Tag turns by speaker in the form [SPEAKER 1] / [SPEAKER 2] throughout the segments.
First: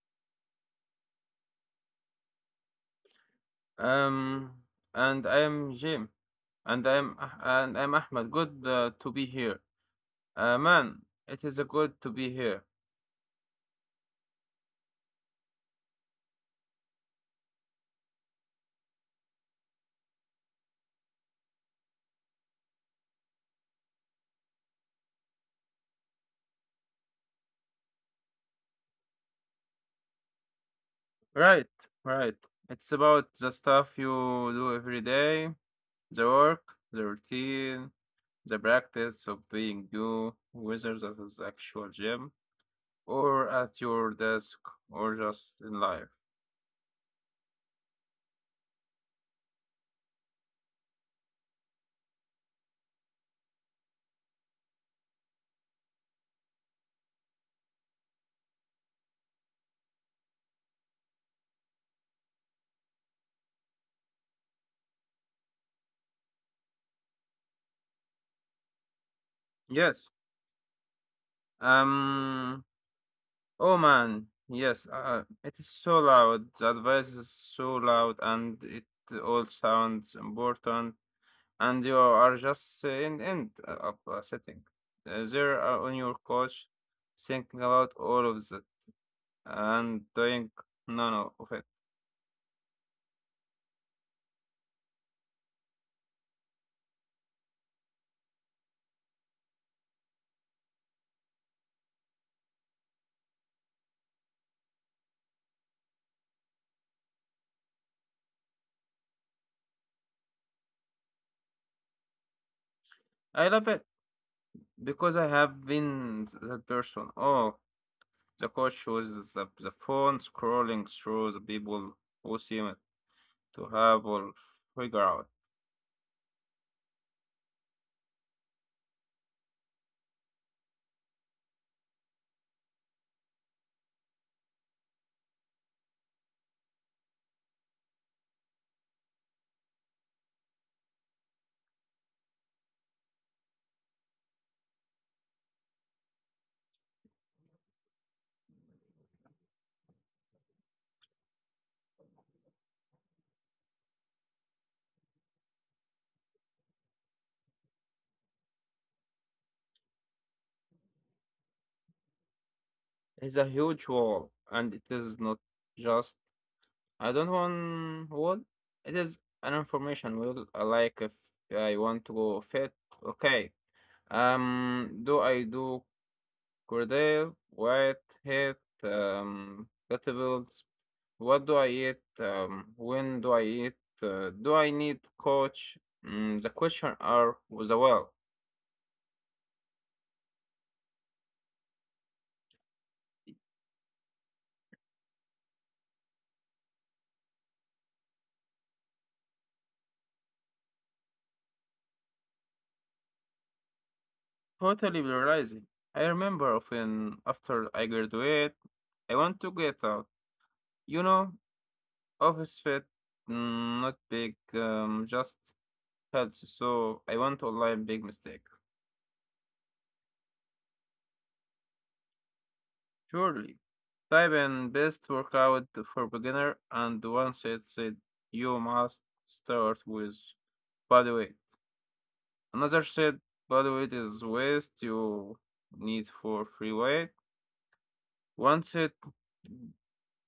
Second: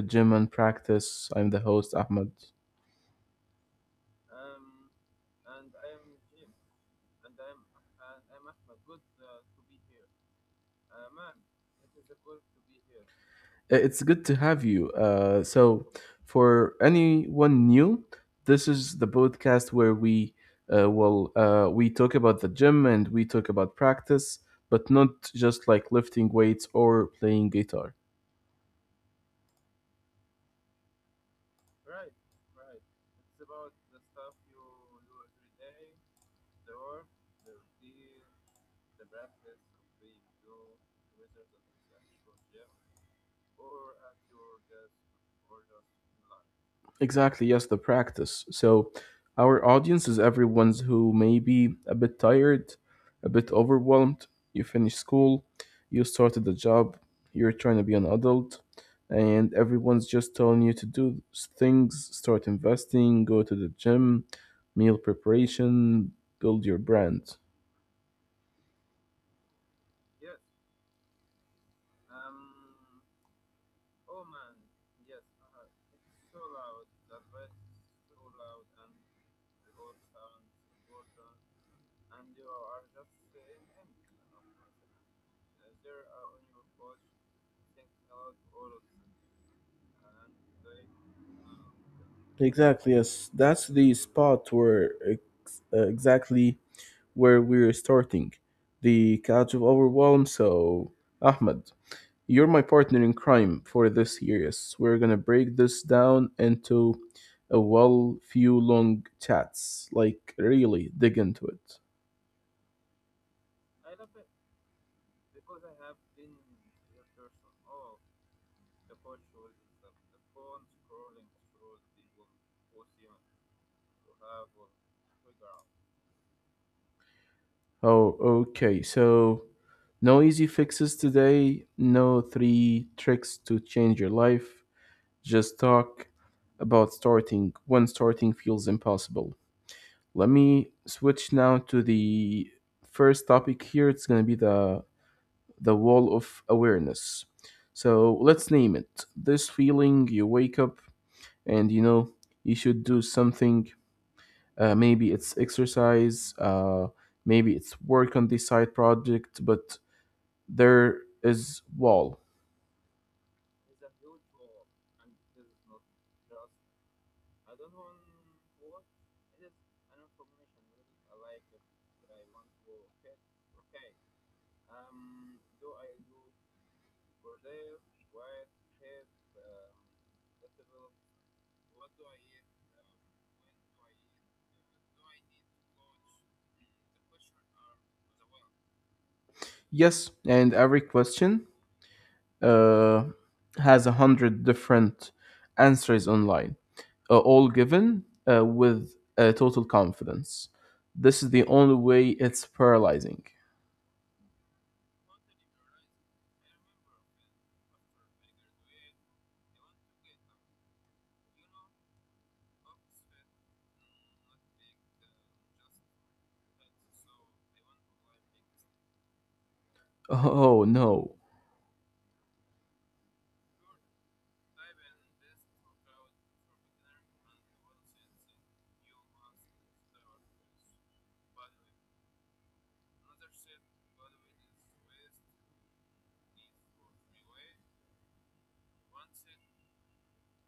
[SPEAKER 1] Gym and Practice. I'm the host, Ahmed.
[SPEAKER 2] Um,
[SPEAKER 1] Um,
[SPEAKER 2] and I
[SPEAKER 1] and
[SPEAKER 2] am
[SPEAKER 1] I am
[SPEAKER 2] Jim,
[SPEAKER 1] Jim,
[SPEAKER 2] and I am
[SPEAKER 1] and I'm
[SPEAKER 2] Ah- and I am
[SPEAKER 1] and
[SPEAKER 2] Ahmed.
[SPEAKER 1] I'm
[SPEAKER 2] Good
[SPEAKER 1] Ahmed. Good
[SPEAKER 2] to be
[SPEAKER 1] to
[SPEAKER 2] here.
[SPEAKER 1] be here.
[SPEAKER 2] Man,
[SPEAKER 1] Man,
[SPEAKER 2] it is a
[SPEAKER 1] it is
[SPEAKER 2] good
[SPEAKER 1] a
[SPEAKER 2] to be
[SPEAKER 1] good to
[SPEAKER 2] here.
[SPEAKER 1] be here. It's good to have you. For anyone new, this is the podcast where we talk about the gym and we talk about practice, but not just like lifting weights or playing guitar.
[SPEAKER 2] Right,
[SPEAKER 1] Right,
[SPEAKER 2] right.
[SPEAKER 1] right.
[SPEAKER 2] It's about
[SPEAKER 1] It's
[SPEAKER 2] the
[SPEAKER 1] about
[SPEAKER 2] stuff
[SPEAKER 1] the stuff
[SPEAKER 2] you
[SPEAKER 1] you
[SPEAKER 2] do every
[SPEAKER 1] do
[SPEAKER 2] day,
[SPEAKER 1] every day,
[SPEAKER 2] the work,
[SPEAKER 1] the
[SPEAKER 2] the
[SPEAKER 1] work, the
[SPEAKER 2] routine,
[SPEAKER 1] routine,
[SPEAKER 2] the
[SPEAKER 1] the
[SPEAKER 2] practice of
[SPEAKER 1] practice
[SPEAKER 2] being
[SPEAKER 1] of being
[SPEAKER 2] you,
[SPEAKER 1] you,
[SPEAKER 2] whether that is
[SPEAKER 1] whether that is
[SPEAKER 2] actual
[SPEAKER 1] at
[SPEAKER 2] gym
[SPEAKER 1] your gym
[SPEAKER 2] or at
[SPEAKER 1] or
[SPEAKER 2] your
[SPEAKER 1] at your
[SPEAKER 2] desk
[SPEAKER 1] desk
[SPEAKER 2] or just
[SPEAKER 1] or
[SPEAKER 2] in
[SPEAKER 1] just
[SPEAKER 2] life.
[SPEAKER 1] in. Exactly, yes, the practice. So our audience is everyone's who may be a bit tired, a bit overwhelmed. You finish school, you started a job, you're trying to be an adult, and everyone's just telling you to do things, start investing, go to the gym, meal preparation, build your brand.
[SPEAKER 2] Yes. Um. Oh man, yes, it is so loud. The advice is so loud, and it all sounds important. And you are just in end up sitting there on your couch, thinking about all of that and doing none of it.
[SPEAKER 1] Exactly, yes. That's the spot where exactly where we're starting. The couch of overwhelm, so Ahmed, you're my partner in crime for this series. We're gonna break this down into a few long chats. Like really dig into it.
[SPEAKER 2] I love it because I have been that person. Oh, the couch was the phone scrolling through the people who seem to have all figured out.
[SPEAKER 1] Oh, okay. So no easy fixes today, no three tricks to change your life. Just talk about starting when starting feels impossible. Let me switch now to the first topic here. It's gonna be the wall of awareness. So let's name it. This feeling you wake up and you know you should do something. Maybe it's exercise, maybe it's work on this side project, but there is wall.
[SPEAKER 2] It's a huge wall, and it is not just I don't want wall. It is an information wall. Like if I want to go fit, okay. Do I do cordell, white, heat, vegetables? What do I eat? When do I eat? Do I need coach? The question are was a well.
[SPEAKER 1] Yes, and every question uh, has a hundred different answers online, all given with total confidence. This is the only way it's paralyzing.
[SPEAKER 2] Totally realizing. I remember often after I graduate, I want to get out. You know, office fit, not big, just healthy. So I went online, big mistake.
[SPEAKER 1] Oh no.
[SPEAKER 2] Surely. Type in best workout for beginner, and one site said you must start with body weight. Another said body weight is waste you need for free weight. One said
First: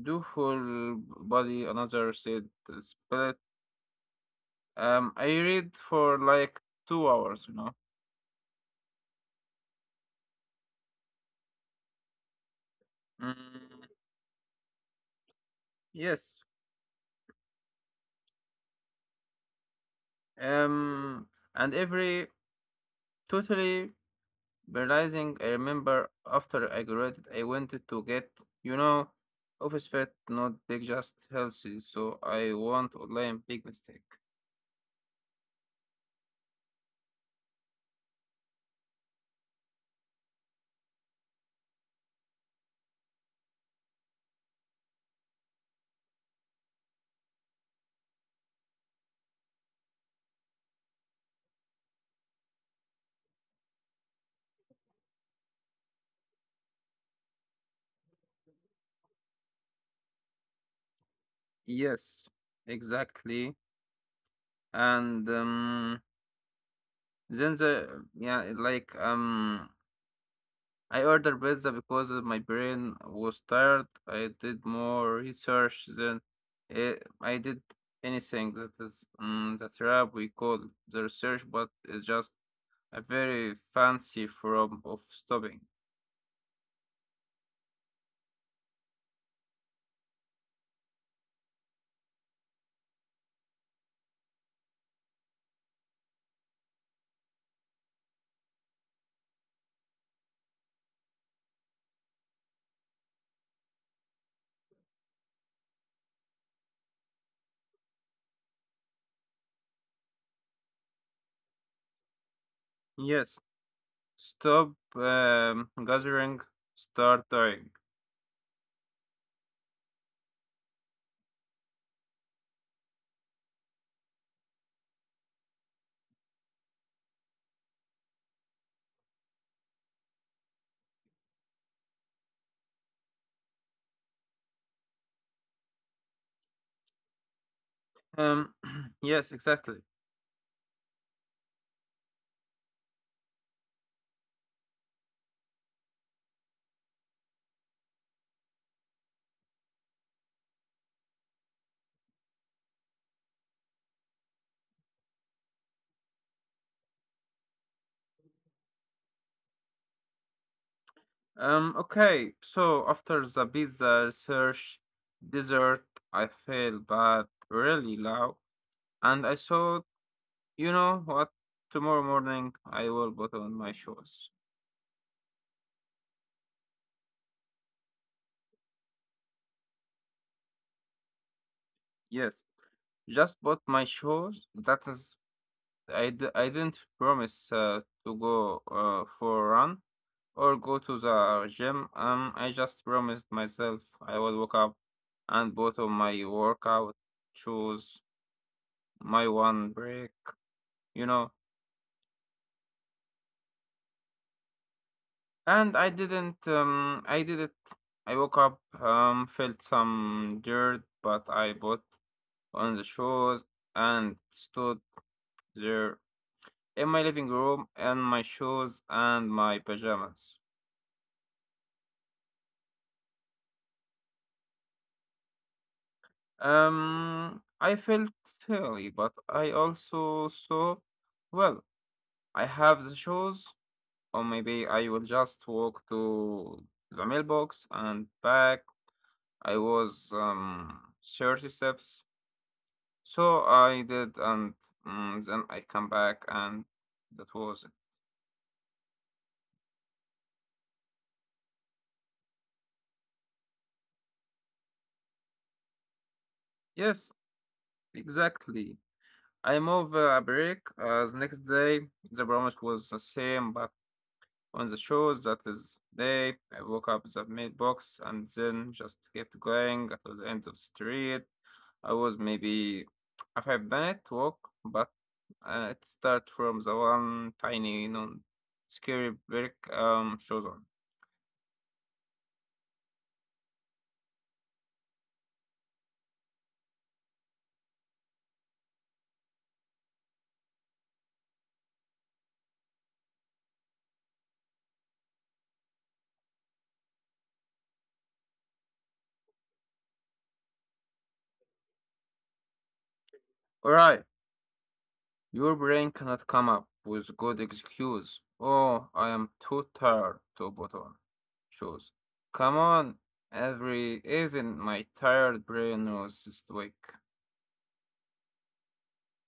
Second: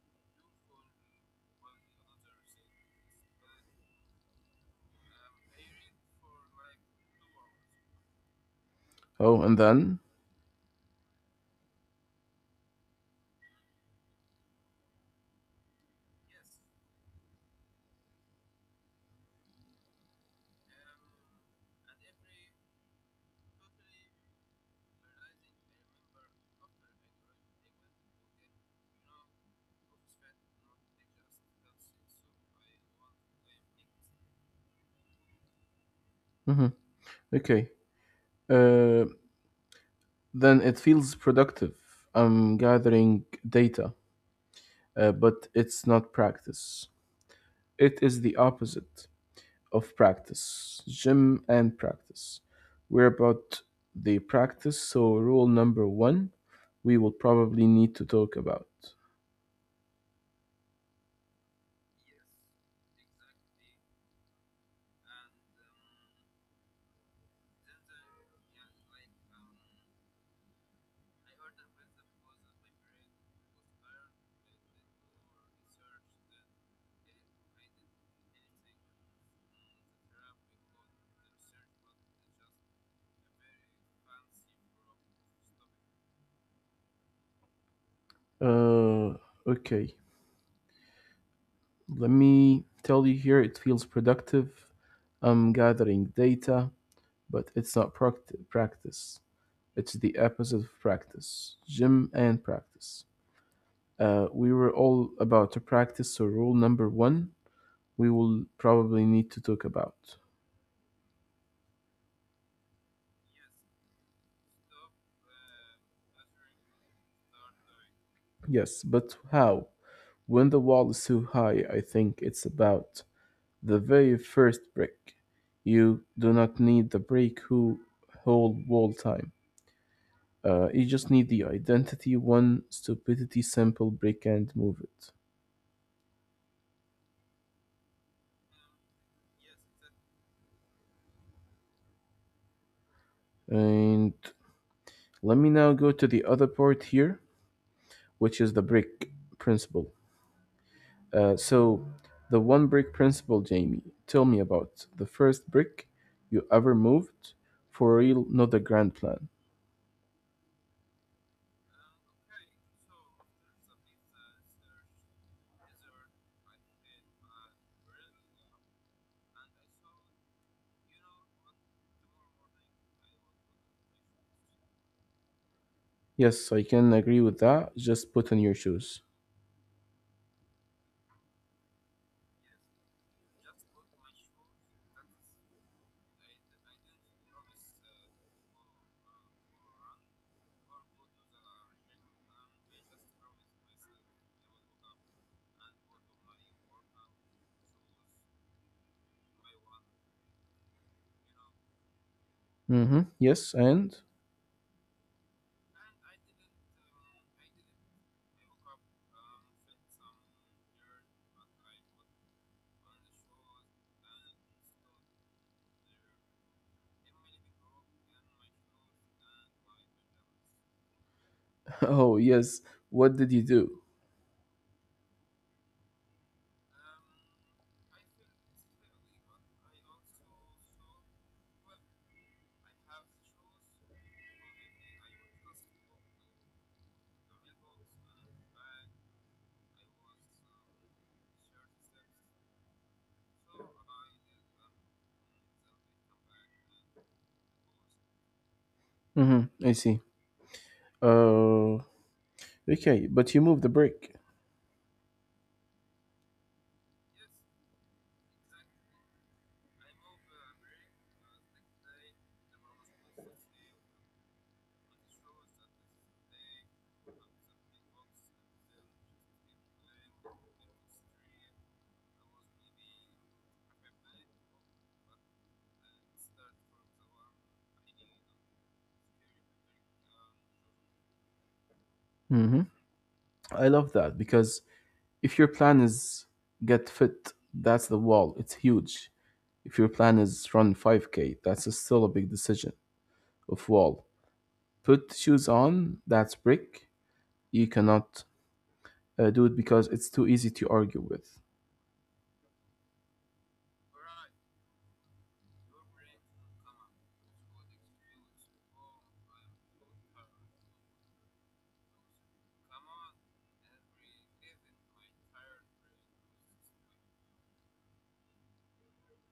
[SPEAKER 2] do full body, another said split. I read for like 2 hours, you know.
[SPEAKER 1] Oh, and then?
[SPEAKER 2] Mm, yes, Um, and every totally realizing, I remember after I graduated, I wanted to get, you know, office fit, not big, just healthy. So I want online big mistake.
[SPEAKER 1] Hmm. Okay. Uh, then it feels productive. I'm gathering data, but it's not practice. It is the opposite of practice. Gym and practice. We're about the practice, so rule number one we will probably need to talk about.
[SPEAKER 2] Yes, exactly. And then the yeah, I ordered pizza because my brain was tired. I did more research than eh, I did anything. That is the trap we call the research, but it's just a very fancy form of stopping.
[SPEAKER 1] Uh, okay. Let me tell you, here it feels productive. I'm gathering data, but it's not pract- practice. It's the opposite of practice. Gym and practice. We were all about to practice, so rule number one we will probably need to talk about.
[SPEAKER 2] Yes, stop gathering, start dying.
[SPEAKER 1] Yes, but how? When the wall is too high, I think it's about the very first brick. You do not need the brick who whole wall time. You just need the identity, one stupidity simple brick and move it.
[SPEAKER 2] Um, yes, exactly.
[SPEAKER 1] And let me now go to the other part here, which is the brick principle. Uh, so, the one brick principle, Jamie, tell me about the first brick you ever moved for real, not the grand plan.
[SPEAKER 2] Okay, so after the pizza research dessert, I felt bad really loud and I thought, you know what? Tomorrow morning I will put on my shoes.
[SPEAKER 1] Yes, I can agree with that. Just put on your shoes.
[SPEAKER 2] Yes, just put my shoes. That is, I, d- I didn't promise to go for a run or go to the gym. I just promised myself I will wake up and put on my workout shoes, my one break, you know.
[SPEAKER 1] Mm-hmm. Yes, and
[SPEAKER 2] And I didn't, I did it. I woke up, felt some dirt, but I bought on the shoes and stood there in my living room in my shoes and my pajamas.
[SPEAKER 1] oh yes, what did you do?
[SPEAKER 2] I felt silly, but I also thought, well, I have the shoes, or maybe I will just walk to the mailbox and back. I was 30 steps, so I did, and then I come back, and that was it.
[SPEAKER 1] Mm-hmm. I see. Uh, okay, but you moved the brick.
[SPEAKER 2] Yes, exactly. I moved a break. The next day, the promise was the same, but on the shows, that is day, I woke up the mailbox and then just kept going to the end of the street. I was maybe a 5 minute walk, but it started from the one tiny, you know, scary brick shows on.
[SPEAKER 1] Mm-hmm. I love that because if your plan is get fit, that's the wall. It's huge. If your plan is run 5k, that's still a big decision of wall. Put shoes on, that's brick. You cannot do it because it's too easy to argue with.
[SPEAKER 2] All right. Your brain cannot come up with good excuse. Oh, I am too tired to put on shoes. Come on, every even my tired brain knows this week.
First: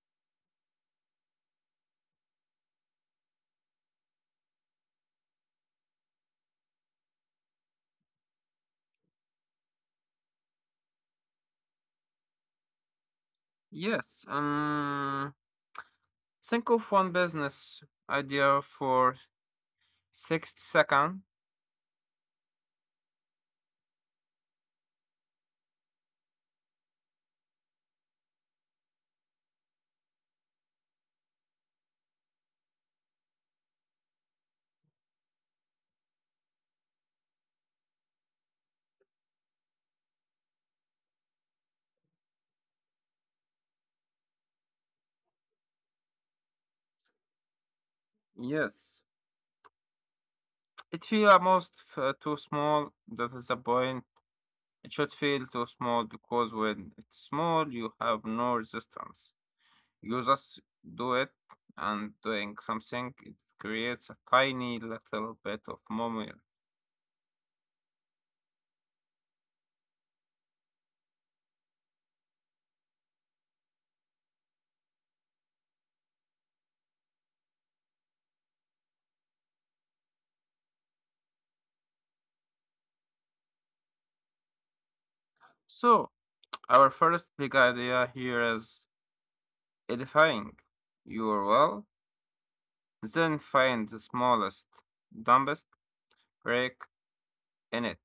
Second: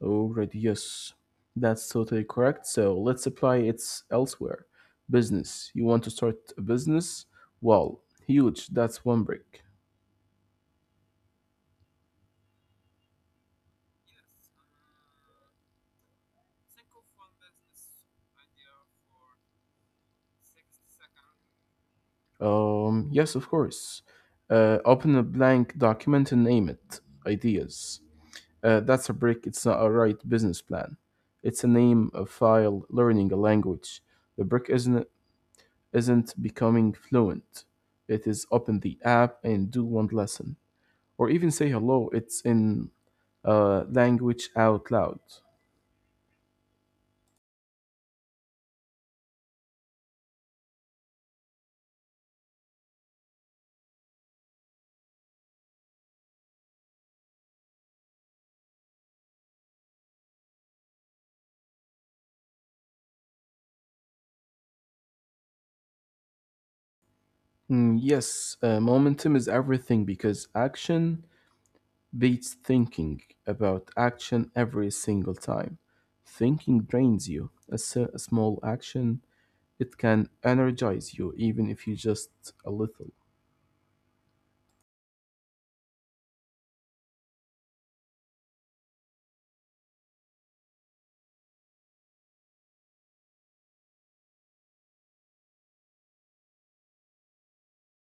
[SPEAKER 1] Already, yes. That's totally correct. So let's apply it elsewhere. Business. You want to start a business? Well, huge. That's one brick.
[SPEAKER 2] Yes, think of one business idea for 60 seconds.
[SPEAKER 1] Yes, of course. Open a blank document and name it. Ideas. That's a brick. It's not a right business plan. It's a name, a file, learning a language. The brick isn't becoming fluent. It is open the app and do one lesson, or even say hello. It's in language out loud.
[SPEAKER 2] Yes, it feels almost too small. That is the point. It should feel too small because when it's small, you have no resistance. You just do it, and doing something, it creates a tiny little bit of moment.
[SPEAKER 1] Yes, momentum is everything because action beats thinking about action every single time. Thinking drains you. A small action, it can energize you, even if you just a little.
[SPEAKER 2] So, our first big idea here is edifying your well, then find the smallest, dumbest break in it,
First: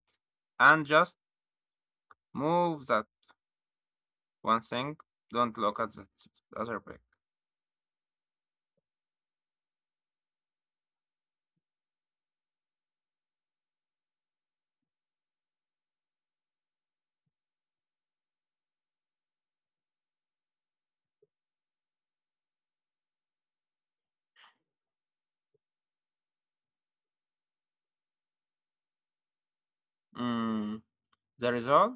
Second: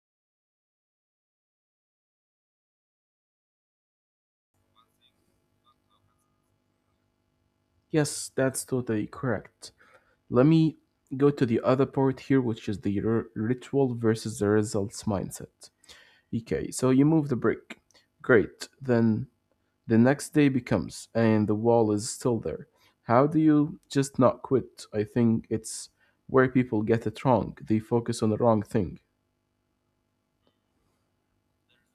[SPEAKER 2] and just move that one thing. Don't look at that other break.
[SPEAKER 1] Yes, that's totally correct. Let me go to the other part here, which is the ritual versus the results mindset. Okay, so you move the brick. Great. Then the next day becomes, and the wall is still there. How do you just not quit? I think it's where people get it wrong. They focus on the wrong thing.
[SPEAKER 2] Mm, the result?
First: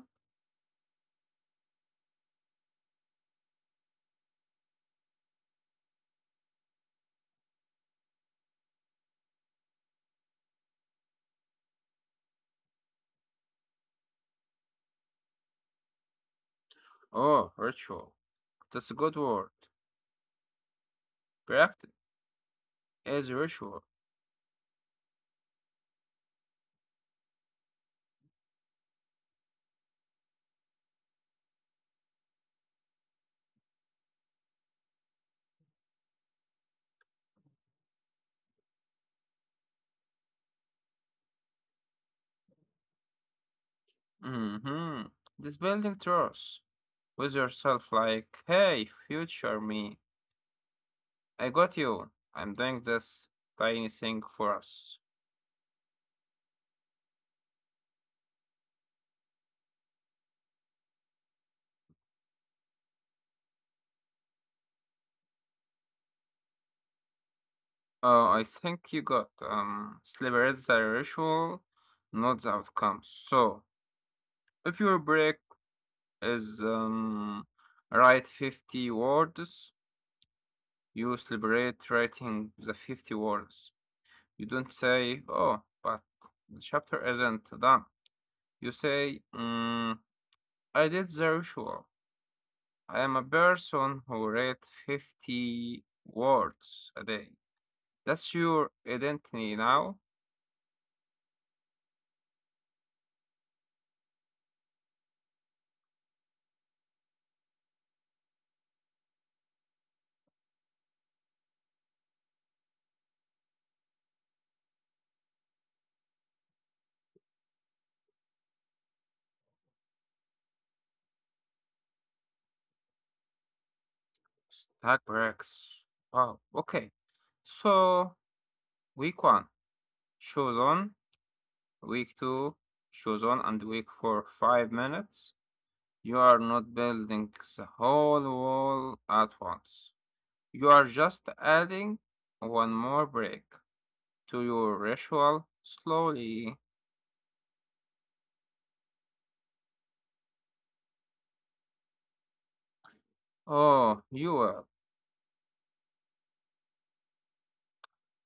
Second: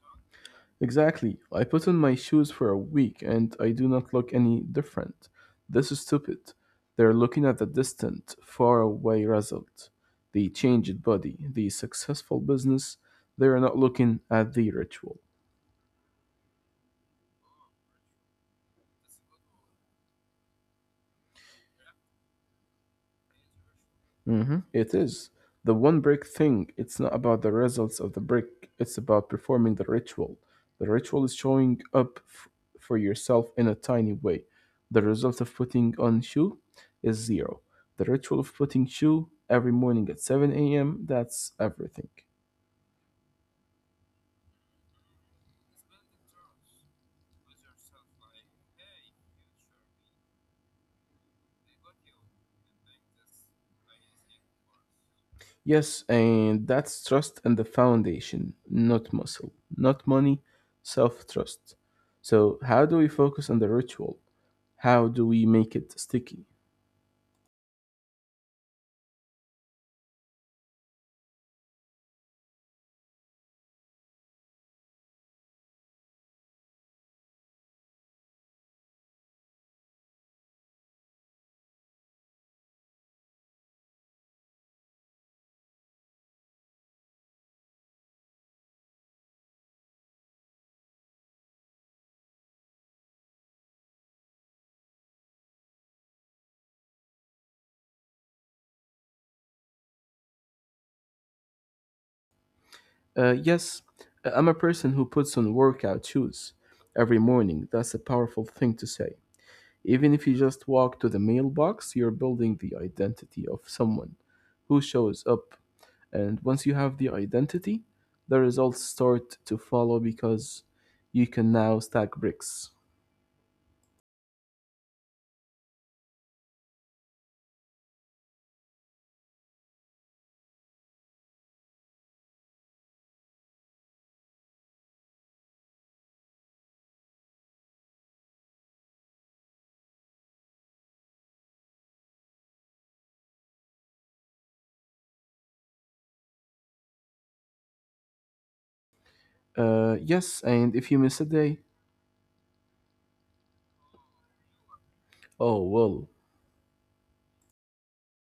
[SPEAKER 1] Exactly. I put on my shoes for a week and I do not look any different. This is stupid. They're looking at the distant, faraway result. The changed body, the successful business. They are not looking at the ritual.
[SPEAKER 2] Oh, ritual. That's a good word. Practice is ritual.
[SPEAKER 1] Mhm. It is. The one brick thing, it's not about the results of the brick, it's about performing the ritual. The ritual is showing up for yourself in a tiny way. The result of putting on shoe is zero. The ritual of putting shoe every morning at 7 a.m., that's everything.
[SPEAKER 2] Mm-hmm. This building trust with yourself, like, hey, future me, I got you. I'm doing this tiny thing for us.
[SPEAKER 1] Yes, and that's trust in the foundation, not muscle, not money, self trust. So, how do we focus on the ritual? How do we make it sticky?
[SPEAKER 2] Oh, I think you got sleep is the ritual, not the outcome. So, if your break is write 50 words, you celebrate writing the 50 words. You don't say, oh, but the chapter isn't done. You say, I did the ritual. I am a person who read 50 words a day. That's your identity now.
[SPEAKER 1] Yes, I'm a person who puts on workout shoes every morning. That's a powerful thing to say. Even if you just walk to the mailbox, you're building the identity of someone who shows up. And once you have the identity, the results start to follow because you can now stack bricks.
[SPEAKER 2] Stack breaks. Wow. Okay. So, week one, shoes on. Week two, shoes on. And week four, 5 minutes. You are not building the whole wall at once. You are just adding one more break to your ritual slowly.
[SPEAKER 1] Yes, and if you miss a day,
[SPEAKER 2] Oh, you will.
[SPEAKER 1] oh well.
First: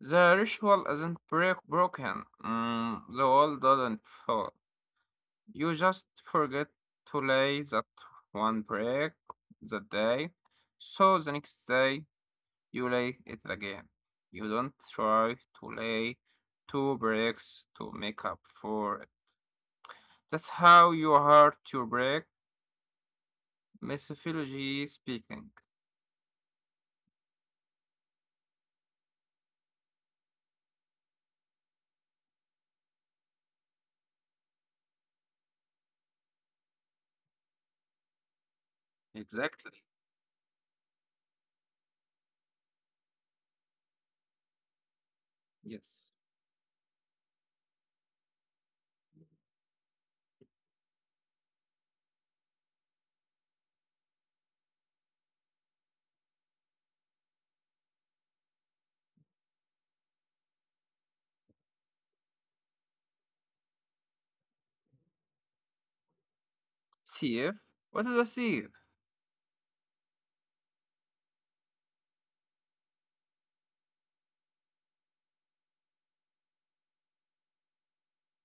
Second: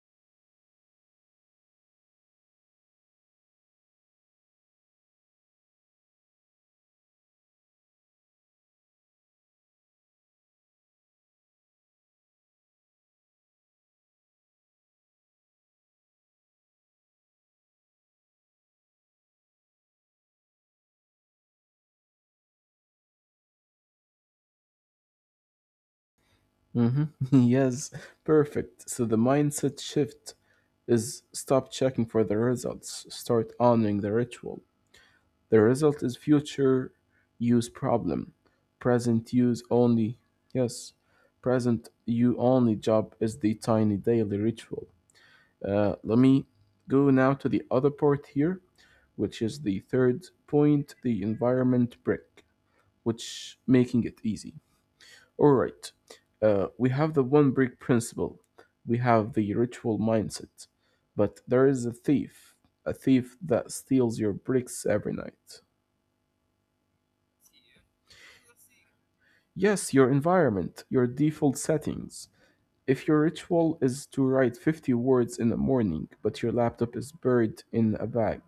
[SPEAKER 2] The ritual isn't break broken. The wall doesn't fall. You just forget to lay that one brick that day. So the next day you lay it again. You don't try to lay two bricks to make up for it. That's how you hurt your brick, methodology speaking.
[SPEAKER 1] Mm-hmm. Yes, perfect. So the mindset shift is stop checking for the results, start honoring the ritual. The result is future use problem. Present use
[SPEAKER 2] Exactly.
[SPEAKER 1] only, yes, present you only job is the tiny daily ritual.
[SPEAKER 2] Yes.
[SPEAKER 1] Let me go now to the other part here, which is the third point, the environment brick, which making it easy. All right. We have the one brick principle. We have the ritual mindset. But there is a thief that steals your bricks every night.
[SPEAKER 2] Sieve? What is a sieve?
[SPEAKER 1] Yes, your environment, your default settings. If your ritual is to write 50 words in the morning, but your laptop is buried in a bag,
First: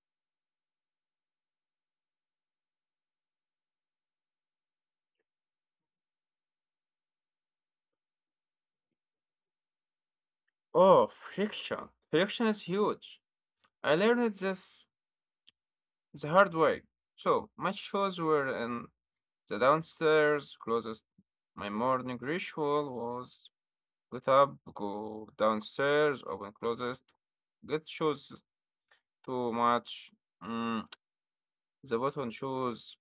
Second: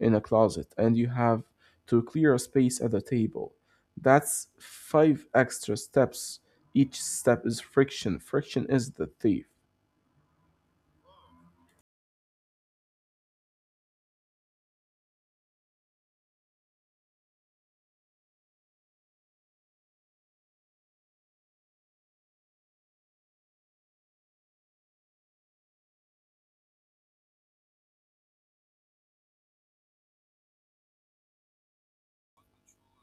[SPEAKER 1] in a closet, and you have to clear a space at the table, that's five extra steps. Each step is friction. Friction is the thief.
[SPEAKER 2] Oh, friction. Friction is huge. I learned this the hard way. So my shoes were in the downstairs closet. My morning ritual was get up, go downstairs, open closet, get shoes too much. Mm, the button shoes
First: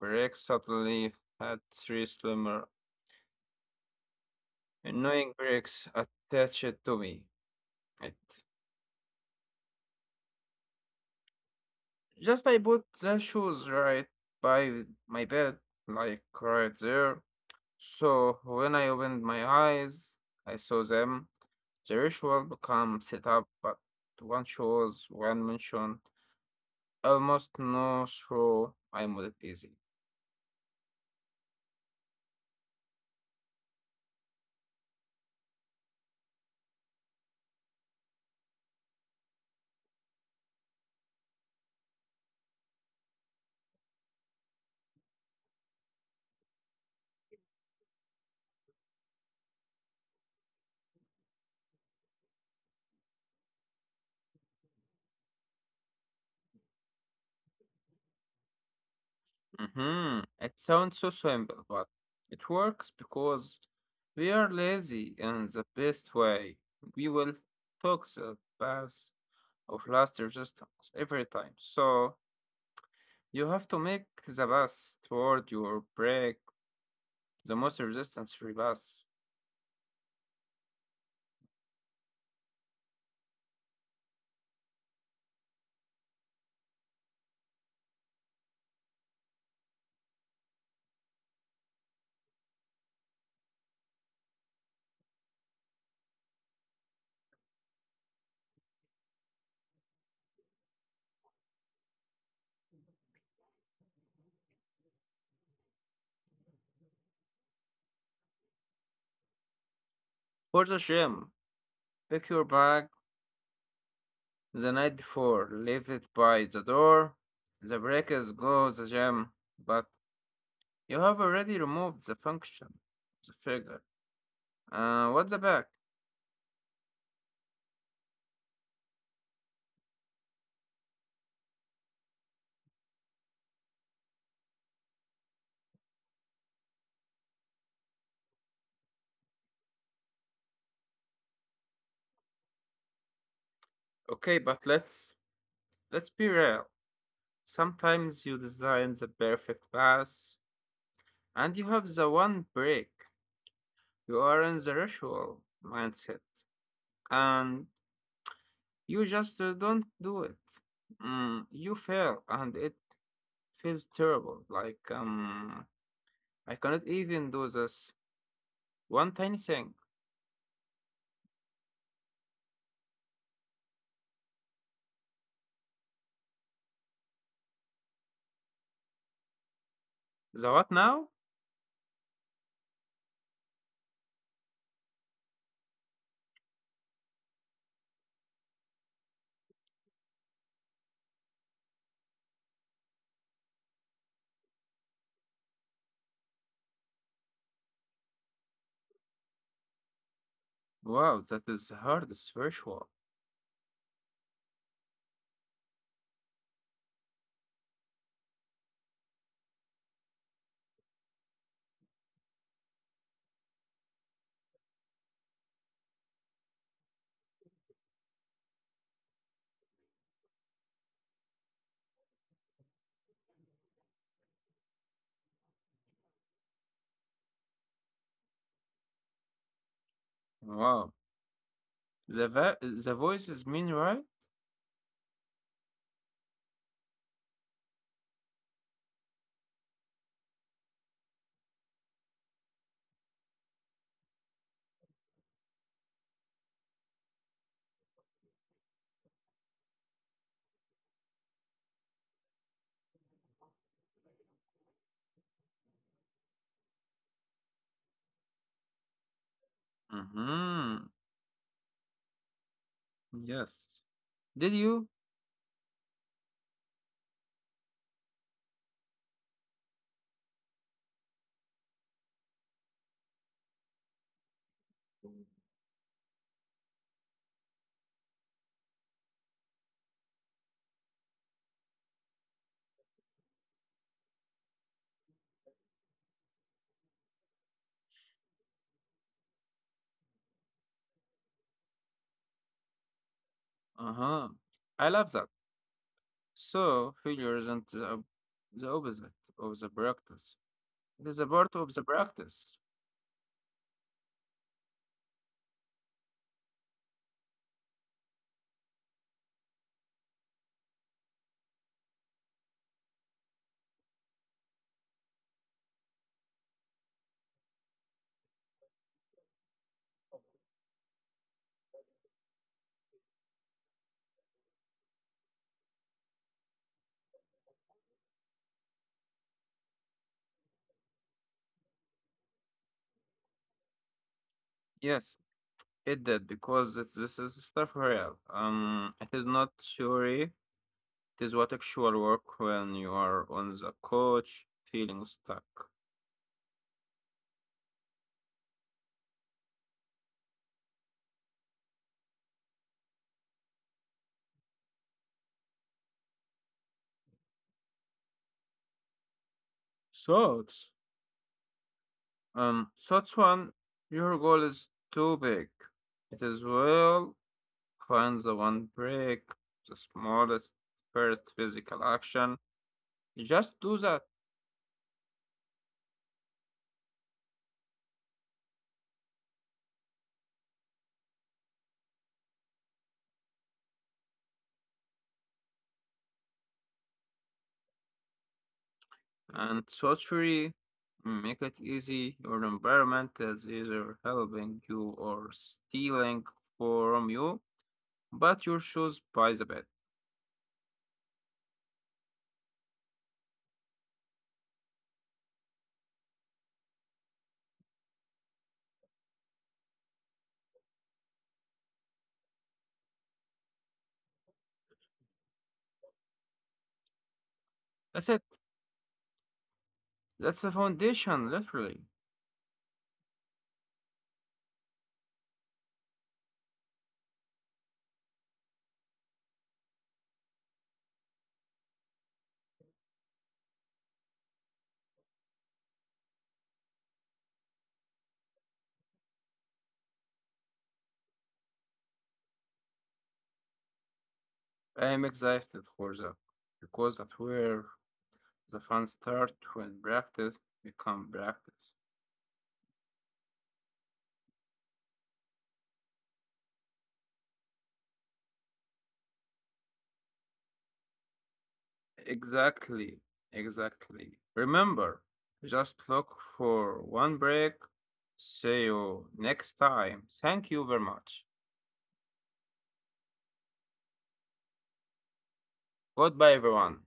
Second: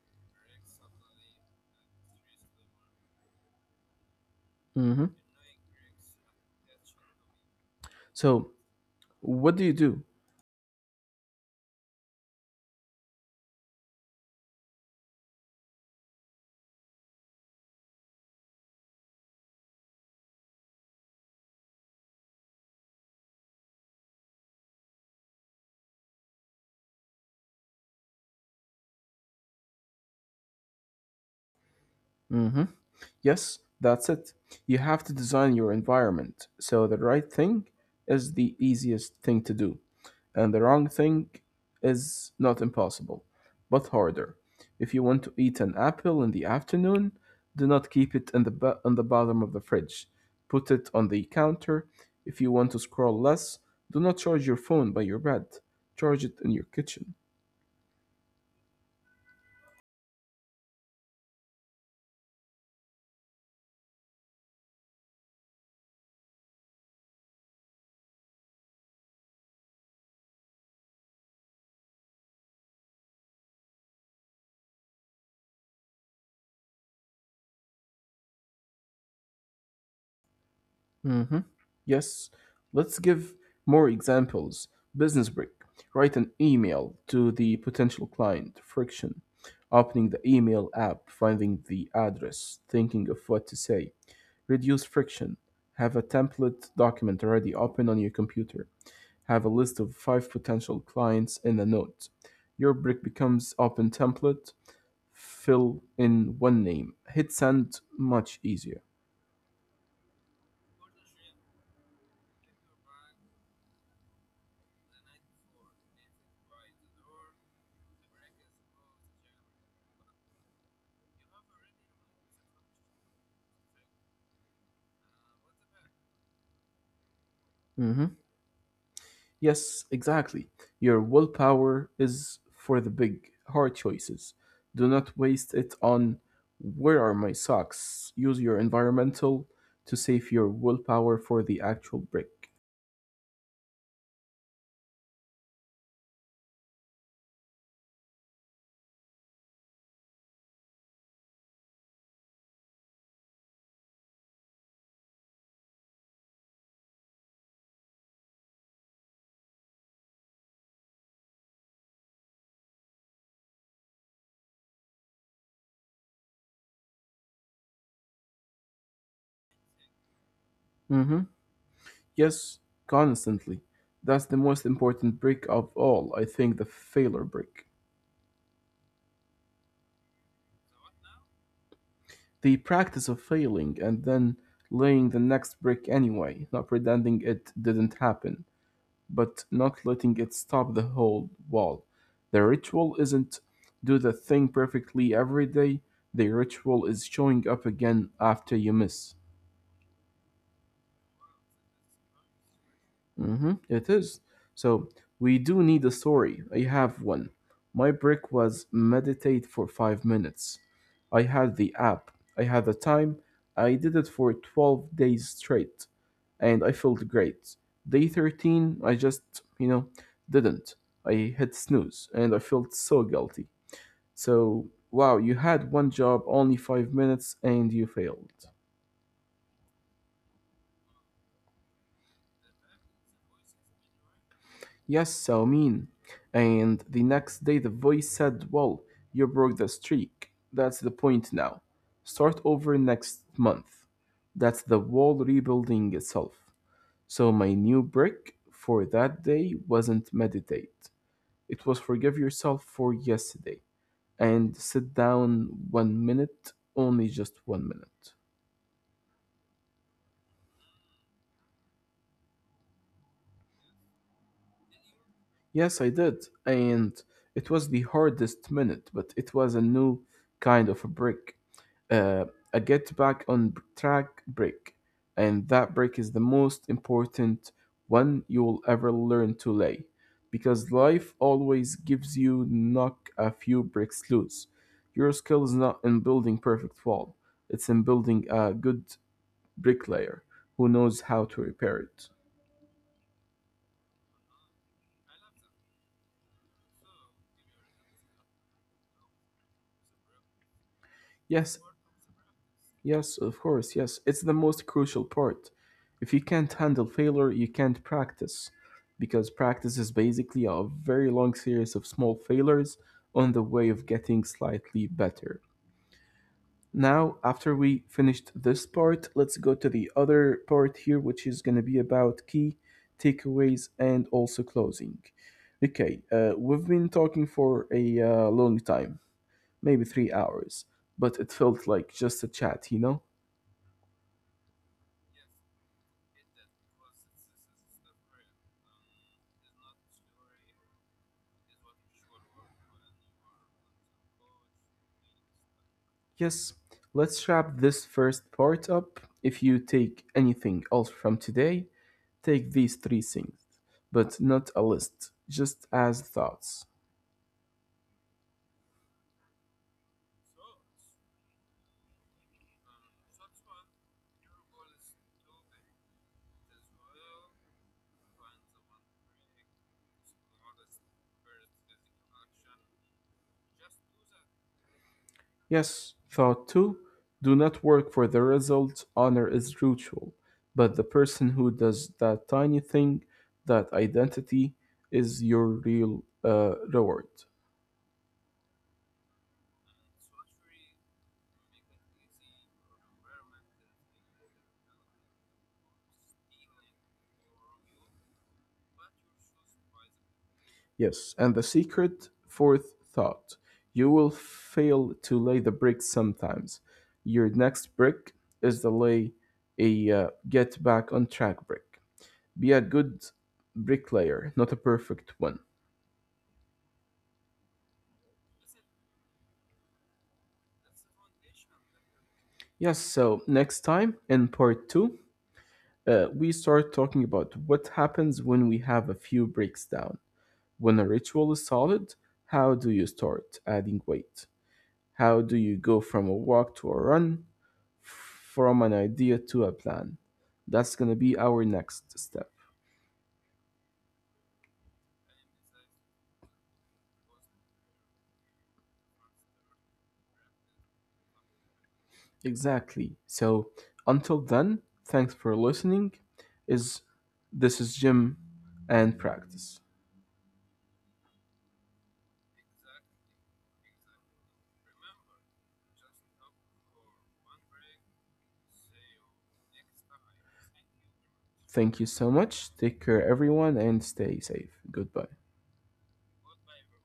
[SPEAKER 2] break suddenly had three slimmer,
[SPEAKER 1] Mhm.
[SPEAKER 2] annoying breaks attached to me. It
[SPEAKER 1] So, what do you do?
[SPEAKER 2] just I put the shoes right by my bed, like right there. So when I opened my eyes, I saw them. The ritual become set up, but one shows, one mention, almost no show. I made it easy.
[SPEAKER 1] Hmm. Yes, that's it. You have to design your environment so the right thing is the easiest thing to do, and the wrong thing is not impossible, but harder. If you want to eat an apple in the afternoon, do not keep it in the on the bottom of the fridge. Put it on the counter. If you want to scroll less, do not charge your phone by your bed. Charge it in your kitchen.
[SPEAKER 2] Hmm. It sounds so simple, but it works because we are lazy in the best way. We will talk the path of last resistance every time. So you have to make the path toward your break the most resistance free path.
[SPEAKER 1] Mm-hmm. Yes, let's give more examples. Business break. Write an email to the potential client. Friction. Opening the email app, finding the address, thinking of what to say. Reduce friction. Have a template document already open on your computer. Have a list of five potential clients in a note. Your brick becomes open template. Fill in one name. Hit send much easier.
[SPEAKER 2] For the gym, pick your bag the night before, leave it by the door. The breakers go the gym, but you have already removed the function, the figure. What's the bag?
[SPEAKER 1] Yes, exactly. Your willpower is for the big, hard choices. Do not waste it on where are my socks. Use your environmental to save your willpower for the actual break.
[SPEAKER 2] Okay, but let's be real. Sometimes you design the perfect pass, and you have the one break. You are in the ritual mindset, and you just don't do it. You fail, and it feels terrible. I cannot even do this one tiny thing.
[SPEAKER 1] Mm-hmm. Yes, constantly. That's the most important break of all, I think, the failure break.
[SPEAKER 2] The what now?
[SPEAKER 1] The practice of failing and then laying the next brick anyway, not pretending it didn't happen, but not letting it stop the whole wall. The ritual isn't do the thing perfectly every day, the ritual is showing up again after you miss.
[SPEAKER 2] Wow, that is hard spiritual.
[SPEAKER 1] Mhm, it is. So we do need a story. I have one. My break was meditate for 5 minutes. I had the app. I had the time. I did it for 12 days straight. And I felt great. Day 13, I just, you know, didn't. I hit snooze and I felt so guilty. So, wow, you had one job, only 5 minutes, and you failed.
[SPEAKER 2] Wow. The voice is mean, right?
[SPEAKER 1] Yes, so I mean. And the next day the voice said, well, you broke the streak. That's the point now. Start over next month. That's the wall rebuilding itself. So my new brick for that day wasn't meditate. It was forgive yourself for yesterday and sit down 1 minute, only just 1 minute.
[SPEAKER 2] Mm-hmm. Yes. Did you?
[SPEAKER 1] Yes, I did. And it was the hardest minute, but it was a new kind of a break. uh, a get back on track break. And that break is the most important one you'll ever learn to lay. Because life always gives you knock a few bricks loose. Your skill is not in building perfect wall, it's in building a good bricklayer who knows how to repair it.
[SPEAKER 2] Uh-huh. I love that. So failure isn't the opposite of the practice. It is a part
[SPEAKER 1] Yes,
[SPEAKER 2] of the practice.
[SPEAKER 1] yes, of course, yes. It's the most crucial part. If you can't handle failure, you can't practice. Because practice is basically a very long series of small failures on the way of getting slightly better. Now, after we finished this part, let's go to the other part here, which is going to be about key takeaways and also closing. Okay, we've been talking for a long time, maybe 3 hours, but it felt like just a chat, you know?
[SPEAKER 2] Yes, it did because this is stuff real. It is not theory. It is what actual work when you are on the couch feeling stuck.
[SPEAKER 1] Yes, let's wrap this first part up. If you take anything else from today, take these three things, but not a list, just as thoughts.
[SPEAKER 2] Thoughts. Thoughts one, your goal is too big. It is well, find the one break, the smallest first physical action. Just do that.
[SPEAKER 1] Yes, thought two, do not work for the result, honor is ritual, but the person who does that tiny thing, that identity, is your real reward.
[SPEAKER 2] And thought three, make it easy. Your environment is either helping you or stealing from you, but your shoes by the bed.
[SPEAKER 1] Yes, and the secret fourth thought, you will fail to lay the brick sometimes. Your next brick is to lay a get back on track brick. Be a good bricklayer, not a perfect one.
[SPEAKER 2] That's it. That's the foundation, literally.
[SPEAKER 1] Yes, so next time in part two, we start talking about what happens when we have a few bricks down. When a ritual is solid, how do you start adding weight? How do you go from a walk to a run, from an idea to a plan? That's going to be our next step.
[SPEAKER 2] I am excited for that because that's where the fun starts when practice become practice.
[SPEAKER 1] Exactly. So until then, thanks for listening. Is this is Jim and Practice.
[SPEAKER 2] Exactly, exactly. Remember, just look for one break. See you next time. Thank you very much.
[SPEAKER 1] Thank you so much. Take care everyone and stay safe. Goodbye.
[SPEAKER 2] Goodbye, everyone.